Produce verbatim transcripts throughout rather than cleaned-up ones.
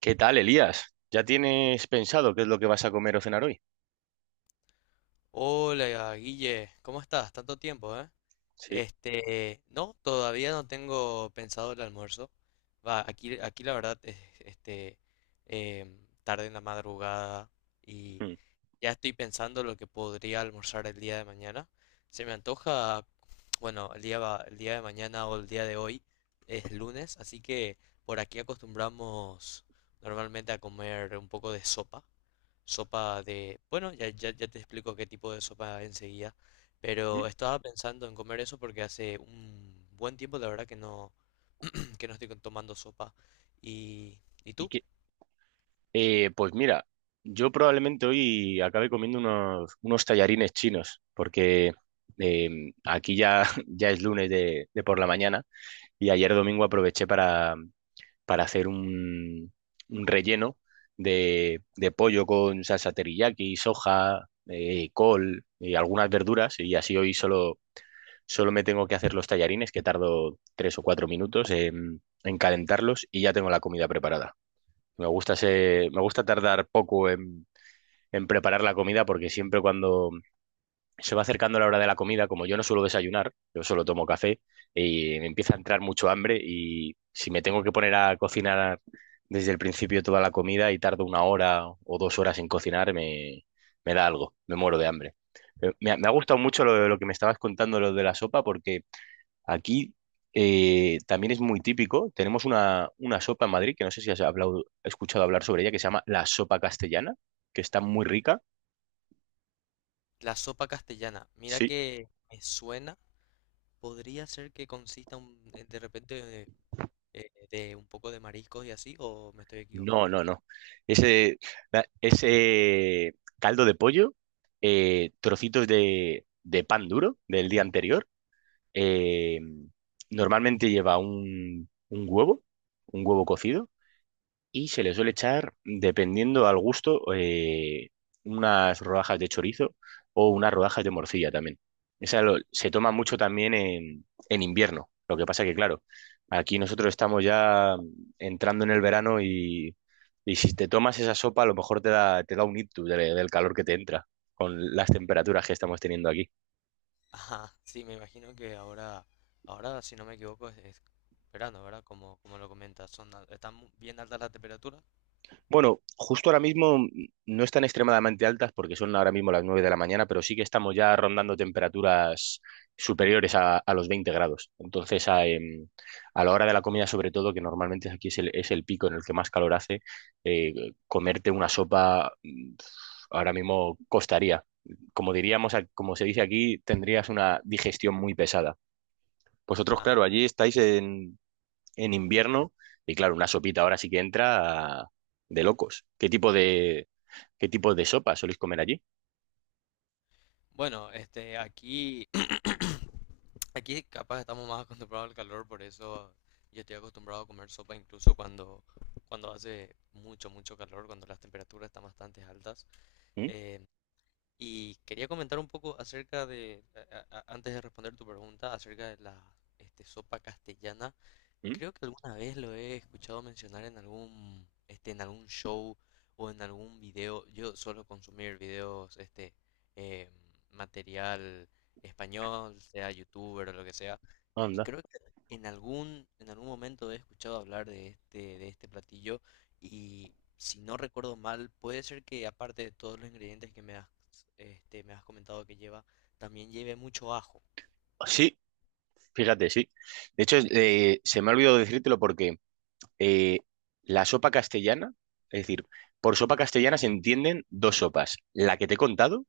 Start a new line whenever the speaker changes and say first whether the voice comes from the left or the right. right: ¿Qué tal, Elías? ¿Ya tienes pensado qué es lo que vas a comer o cenar hoy?
left: Hola, Guille, ¿cómo estás? Tanto tiempo, ¿eh?
right: Sí.
left: Este, no, todavía no tengo pensado el almuerzo. Va, aquí, aquí la verdad es, este, em, tarde en la madrugada y
right: Mm,
left: ya estoy pensando lo que podría almorzar el día de mañana. Se me antoja, bueno, el día, va- el día de mañana o el día de hoy es lunes, así que por aquí acostumbramos normalmente a comer un poco de sopa. Sopa de... Bueno, ya, ya, ya te explico qué tipo de sopa enseguida,
right: mm.
left: pero estaba pensando en comer eso porque hace un buen tiempo, la verdad, que no, que no estoy con- tomando sopa. ¿Y, ¿y
right: ¿Y
left: tú?
right: qué? Eh, pues mira, yo probablemente hoy acabe comiendo unos, unos tallarines chinos, porque eh, aquí ya, ya es lunes de, de por la mañana y ayer domingo aproveché para, para hacer un, un relleno de, de pollo con salsa teriyaki, soja, eh, col y algunas verduras, y así hoy solo Solo me tengo que hacer los tallarines, que tardo tres o cuatro minutos en, en calentarlos y ya tengo la comida preparada. Me gusta, ese- me gusta tardar poco en, en preparar la comida porque siempre, cuando se va acercando la hora de la comida, como yo no suelo desayunar, yo solo tomo café y me empieza a entrar mucho hambre, y si me tengo que poner a cocinar desde el principio toda la comida y tardo una hora o dos horas en cocinar, me, me da algo, me muero de hambre. Pero Me, ha me ha gustado mucho lo, lo que me estabas contando, lo de la sopa, porque Aquí eh, también es muy típico. Tenemos una, una sopa en Madrid, que no sé si has hablado- escuchado hablar sobre ella, que se llama la sopa castellana, que está muy rica.
left: La sopa castellana. Mira
right: Sí.
left: que me suena, podría ser que consista un- eh, de repente eh, de un poco de mariscos y así, o me estoy
right: No,
left: equivocando.
right: no, no. Ese, la- ese caldo de pollo, eh, trocitos de, de pan duro del día anterior. eh, Normalmente lleva un, un huevo, un huevo cocido, y se le suele echar, dependiendo al gusto, eh, unas rodajas de chorizo o unas rodajas de morcilla también. Esa lo- se toma mucho también en, en invierno. Lo que pasa, que claro, aquí nosotros estamos ya entrando en el verano, y, y si te tomas esa sopa, a lo mejor te da, te da un ictus de- del calor que te entra con las temperaturas que estamos teniendo aquí.
left: Ajá, sí, me imagino que ahora, ahora, si no me equivoco, es, es verano, ¿verdad? Como, como lo comentas, son, al- están mu- bien altas las temperaturas.
right: Bueno, justo ahora mismo mm, no están extremadamente altas, porque son ahora mismo las nueve de la mañana, pero sí que estamos ya rondando temperaturas superiores a, a los veinte grados. Entonces, a, em, a la hora de la comida, sobre todo, que normalmente aquí es el, es el pico en el que más calor hace, eh, comerte una sopa mm, ahora mismo costaría. Como diríamos, a- como se dice aquí, tendrías una digestión muy pesada. Vosotros, claro,
left: Ajá.
right: allí estáis en invierno, y claro, una sopita ahora sí que entra de locos. ¿Qué tipo de, qué tipo de sopa soléis comer allí?
left: Bueno, este, aquí, aquí capaz estamos más acostumbrados al calor, por eso yo estoy acostumbrado a comer sopa incluso cuando, cuando hace mucho, mucho calor, cuando las temperaturas están bastante altas.
right: ¿Mm?
left: Eh, y quería comentar un poco acerca de, a- a- antes de responder tu pregunta, acerca de la, este, sopa castellana.
right: ¿Mm?
left: Creo que alguna vez lo he escuchado mencionar en algún, este, en algún show o en algún video. Yo suelo consumir videos, este, eh, material español, sea youtuber o lo que sea. Y
right: Anda.
left: creo que en algún, en algún momento he escuchado hablar de este, de este platillo. Y si no recuerdo mal, puede ser que aparte de todos los ingredientes que me has, este, me has comentado que lleva, también lleve mucho ajo.
right: Sí, fíjate, sí. De hecho, eh, se me ha olvidado decírtelo, porque eh, la sopa castellana, es decir, por sopa castellana se entienden dos sopas: la que te he contado,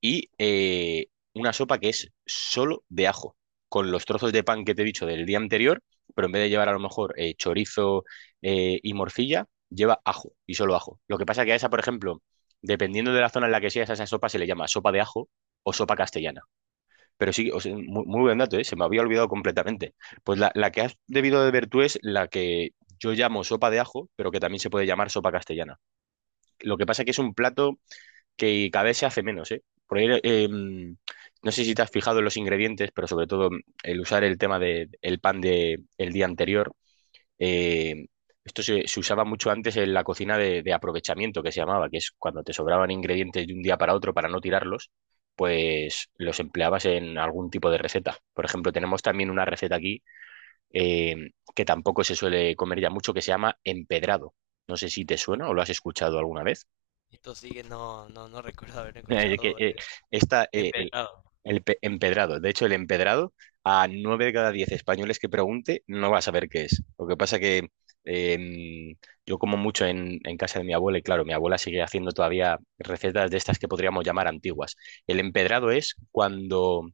right: y eh, una sopa que es solo de ajo, con los trozos de pan que te he dicho del día anterior, pero en vez de llevar a lo mejor eh, chorizo eh, y morcilla, lleva ajo y solo ajo. Lo que pasa, que a esa, por ejemplo, dependiendo de la zona en la que seas, a esa sopa se le llama sopa de ajo o sopa castellana. Pero sí, o sea, muy, muy buen dato, ¿eh? Se me había olvidado completamente. Pues la, la que has debido de ver tú es la que yo llamo sopa de ajo, pero que también se puede llamar sopa castellana. Lo que pasa, que es un plato que cada vez se hace menos, ¿eh? Porque, eh, no sé si te has fijado en los ingredientes, pero sobre todo mm, el usar el tema del pan de, el día anterior. eh, Esto se, se usaba mucho antes en la cocina de, de aprovechamiento, que se llamaba, que es cuando te sobraban ingredientes de un día para otro para no tirarlos, pues los empleabas en algún tipo de receta. Por ejemplo, tenemos también una receta aquí eh, que tampoco se suele comer ya mucho, que se llama empedrado. No sé si te suena o lo has escuchado alguna vez.
left: Esto sí que no, no, no recuerdo haber
right: Es que,
left: escuchado,
right: eh,
left: eh,
right: esta,
left: he
right: eh, el-
left: empezado.
right: El pe- empedrado. De hecho, el empedrado, a nueve de cada diez españoles que pregunte, no va a saber qué es. Lo que pasa, que em, yo como mucho en, en casa de mi abuela, y claro, mi abuela sigue haciendo todavía recetas de estas que podríamos llamar antiguas. El empedrado es cuando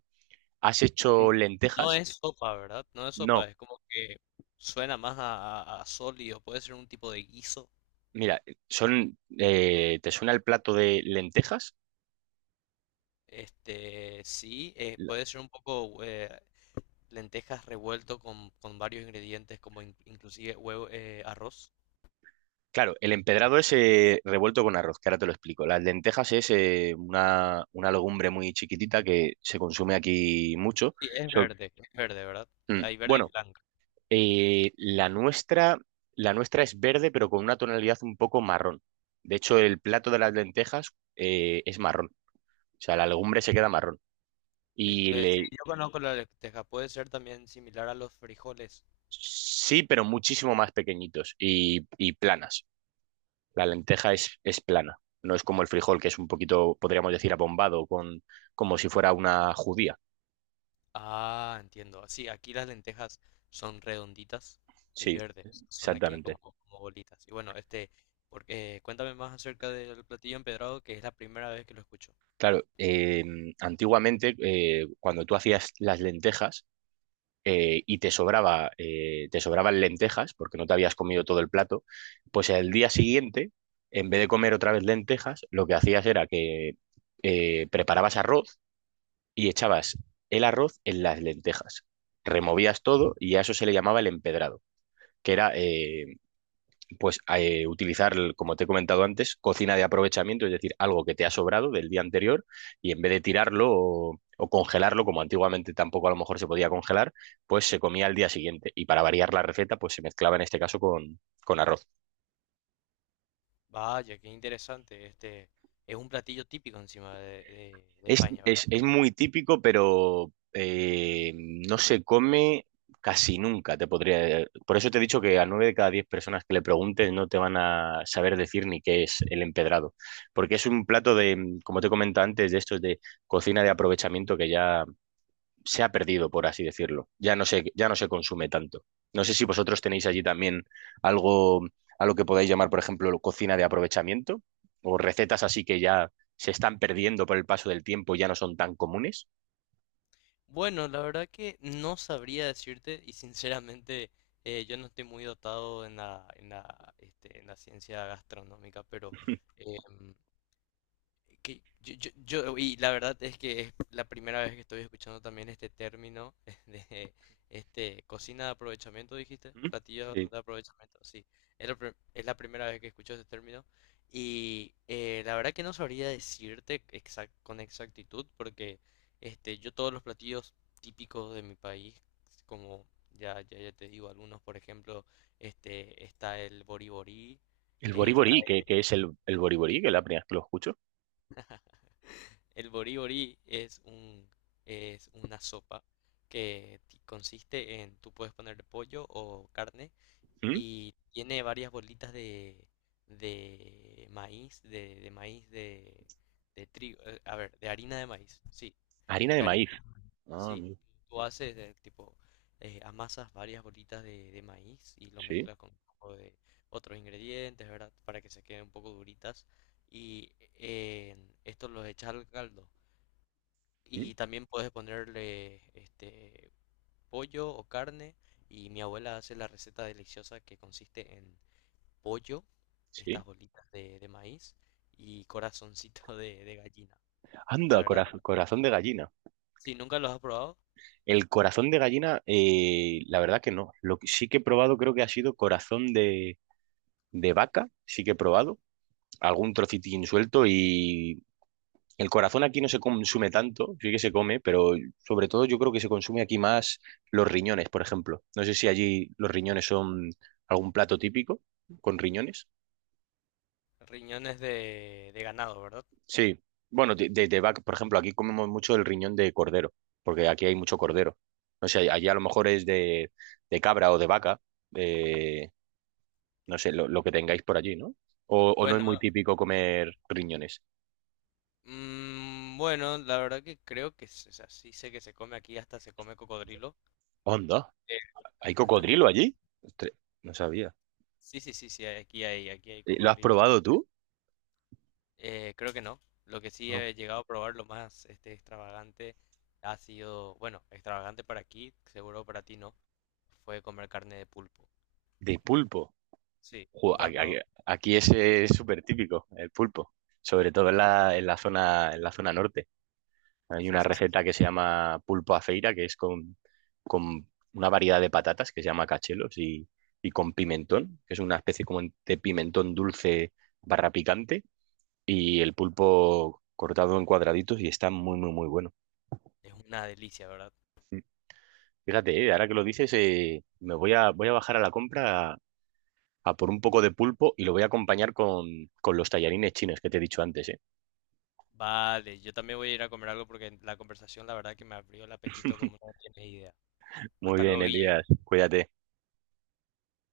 right: has
left: Eh,
right: hecho
left: No
right: lentejas.
left: es sopa, ¿verdad? No es sopa,
right: No,
left: es como que suena más a, a- a sólido, puede ser un tipo de guiso.
right: mira, son, eh, ¿te suena el plato de lentejas?
left: Este, sí, eh, puede ser un poco eh, lentejas revuelto con, con varios ingredientes, como in- inclusive huevo, eh, arroz.
right: Claro, el empedrado es, eh, revuelto con arroz, que ahora te lo explico. Las lentejas es, eh, una, una legumbre muy chiquitita que se consume aquí mucho.
left: Sí, es
right: So-
left: verde, es verde, ¿verdad?
right: mm,
left: Hay verde y
right: bueno,
left: blanca.
right: eh, la nuestra, la nuestra es verde, pero con una tonalidad un poco marrón. De hecho, el plato de las lentejas, eh, es marrón. O sea, la legumbre se queda marrón.
left: Es-
right: Y
left: eh, sí,
right: le,
left: yo conozco la lenteja, puede ser también similar a los frijoles.
right: sí, pero muchísimo más pequeñitos y, y planas. La lenteja es, es plana, no es como el frijol, que es un poquito, podríamos decir, abombado, con, como si fuera una judía.
left: Ah, entiendo. Sí, aquí las lentejas son redonditas y
right: Sí,
left: verdes. Son aquí como,
right: exactamente.
left: como bolitas. Y bueno, este, porque, eh, cuéntame más acerca del platillo empedrado, que es la primera vez que lo escucho.
right: Claro, eh, antiguamente, eh, cuando tú hacías las lentejas, eh, y te sobraba, eh, te sobraban lentejas, porque no te habías comido todo el plato, pues al día siguiente, en vez de comer otra vez lentejas, lo que hacías era que eh, preparabas arroz y echabas el arroz en las lentejas. Removías todo y a eso se le llamaba el empedrado. Que era, eh, pues eh, utilizar, el- como te he comentado antes, cocina de aprovechamiento, es decir, algo que te ha sobrado del día anterior, y en vez de tirarlo o, o congelarlo, como antiguamente tampoco a lo mejor se podía congelar, pues se comía al día siguiente, y para variar la receta, pues se mezclaba en este caso con, con arroz.
left: Vaya, qué interesante. Este, es un platillo típico encima de, de- de
right: Es,
left: España, ¿verdad?
right: es- es muy típico, pero eh, no se come casi nunca, te podría. Por eso te he dicho que a nueve de cada diez personas que le preguntes no te van a saber decir ni qué es el empedrado. Porque es un plato de, como te comentaba antes, de estos de cocina de aprovechamiento, que ya se ha perdido, por así decirlo. Ya no se, ya no se consume tanto. No sé si vosotros tenéis allí también algo a lo que podáis llamar, por ejemplo, cocina de aprovechamiento, o recetas así que ya se están perdiendo por el paso del tiempo, ya no son tan comunes.
left: Bueno, la verdad que no sabría decirte y sinceramente eh, yo no estoy muy dotado en la, en la, este, en la ciencia gastronómica, pero... em, que yo, yo, yo- y la verdad es que es la primera vez que estoy escuchando también este término de este cocina de aprovechamiento, dijiste,
right: ¿Mm?
left: platillo
right: Sí.
left: de aprovechamiento, sí, es la, pri- es la primera vez que escucho este término y eh, la verdad que no sabría decirte exact- con exactitud porque este yo todos los platillos típicos de mi país, como ya ya, ya te digo algunos, por ejemplo, este está el boriborí,
right: El
left: eh, está
right: boriborí, ¿qué, qué es el, el boriborí? Que es la primera vez que lo escucho.
left: El boriborí es un, es una sopa que ti- consiste en, tú puedes ponerle pollo o carne
right: ¿Mm?
left: y tiene varias bolitas de, de maíz, de, de maíz de, de trigo, eh, a ver, de harina de maíz, sí,
right: Harina de
left: de
right: maíz.
left: harina,
right: Ah,
left: sí.
right: amigo.
left: Tú haces de tipo, eh, amasas varias bolitas de, de maíz y lo
right: Sí.
left: mezclas con un poco de otros ingredientes, ¿verdad? Para que se queden un poco duritas y eh, esto los echas al caldo.
right: ¿Mm?
left: Y también puedes ponerle este pollo o carne. Y mi abuela hace la receta deliciosa que consiste en pollo,
right: Sí.
left: estas bolitas de, de maíz y corazoncito de, de gallina. La
right: Anda,
left: verdad,
right: corazón, corazón de gallina.
left: si nunca los has probado,
right: El corazón de gallina, eh, la verdad que no. Lo que sí que he probado creo que ha sido corazón de, de vaca, sí que he probado algún trocitín suelto, y el corazón aquí no se consume tanto, sí que se come, pero sobre todo yo creo que se consume aquí más los riñones, por ejemplo. No sé si allí los riñones son algún plato típico con riñones.
left: riñones de, de ganado, ¿verdad?
right: Sí, bueno, de, de, de vaca, por ejemplo, aquí comemos mucho el riñón de cordero, porque aquí hay mucho cordero. No sé, allí a lo mejor es de, de cabra o de vaca, eh, no sé, lo, lo que tengáis por allí, ¿no? O o no es
left: Bueno,
right: muy típico comer riñones.
left: mm, bueno, la verdad que creo que, s- o sea, sí sé que se come aquí, hasta se come cocodrilo.
right: Onda.
left: Eh,
right: ¿Hay cocodrilo allí? Ostres, no sabía.
left: Sí, sí, sí, sí, aquí hay, aquí hay
right: Eh, ¿Lo has
left: cocodrilo.
right: probado tú?
left: Eh, creo que no. Lo que sí
right: No.
left: he llegado a probar lo más este, extravagante ha sido, bueno, extravagante para aquí, seguro para ti no, fue comer carne de pulpo.
right: De pulpo.
left: Sí,
right: Jo, a-
left: nunca has probado.
right: a- aquí ese es súper típico, el pulpo. Sobre todo en la, en la zona, en la zona norte. Hay
left: Sí,
right: una
left: sí, sí.
right: receta que se llama pulpo a feira, que es con, con una variedad de patatas que se llama cachelos, y, y con pimentón, que es una especie como de pimentón dulce barra picante, y el pulpo cortado en cuadraditos, y está muy, muy, muy bueno.
left: Es una delicia, ¿verdad?
right: Fíjate, eh, ahora que lo dices, eh, me voy a, voy a bajar a la compra a, a por un poco de pulpo, y lo voy a acompañar con, con los tallarines chinos que te he dicho antes, eh.
left: Vale, yo también voy a ir a comer algo porque la conversación, la verdad, que me abrió el apetito como no tienes idea.
right: Muy
left: Hasta
right: bien,
left: luego, Guille.
right: Elías, cuídate.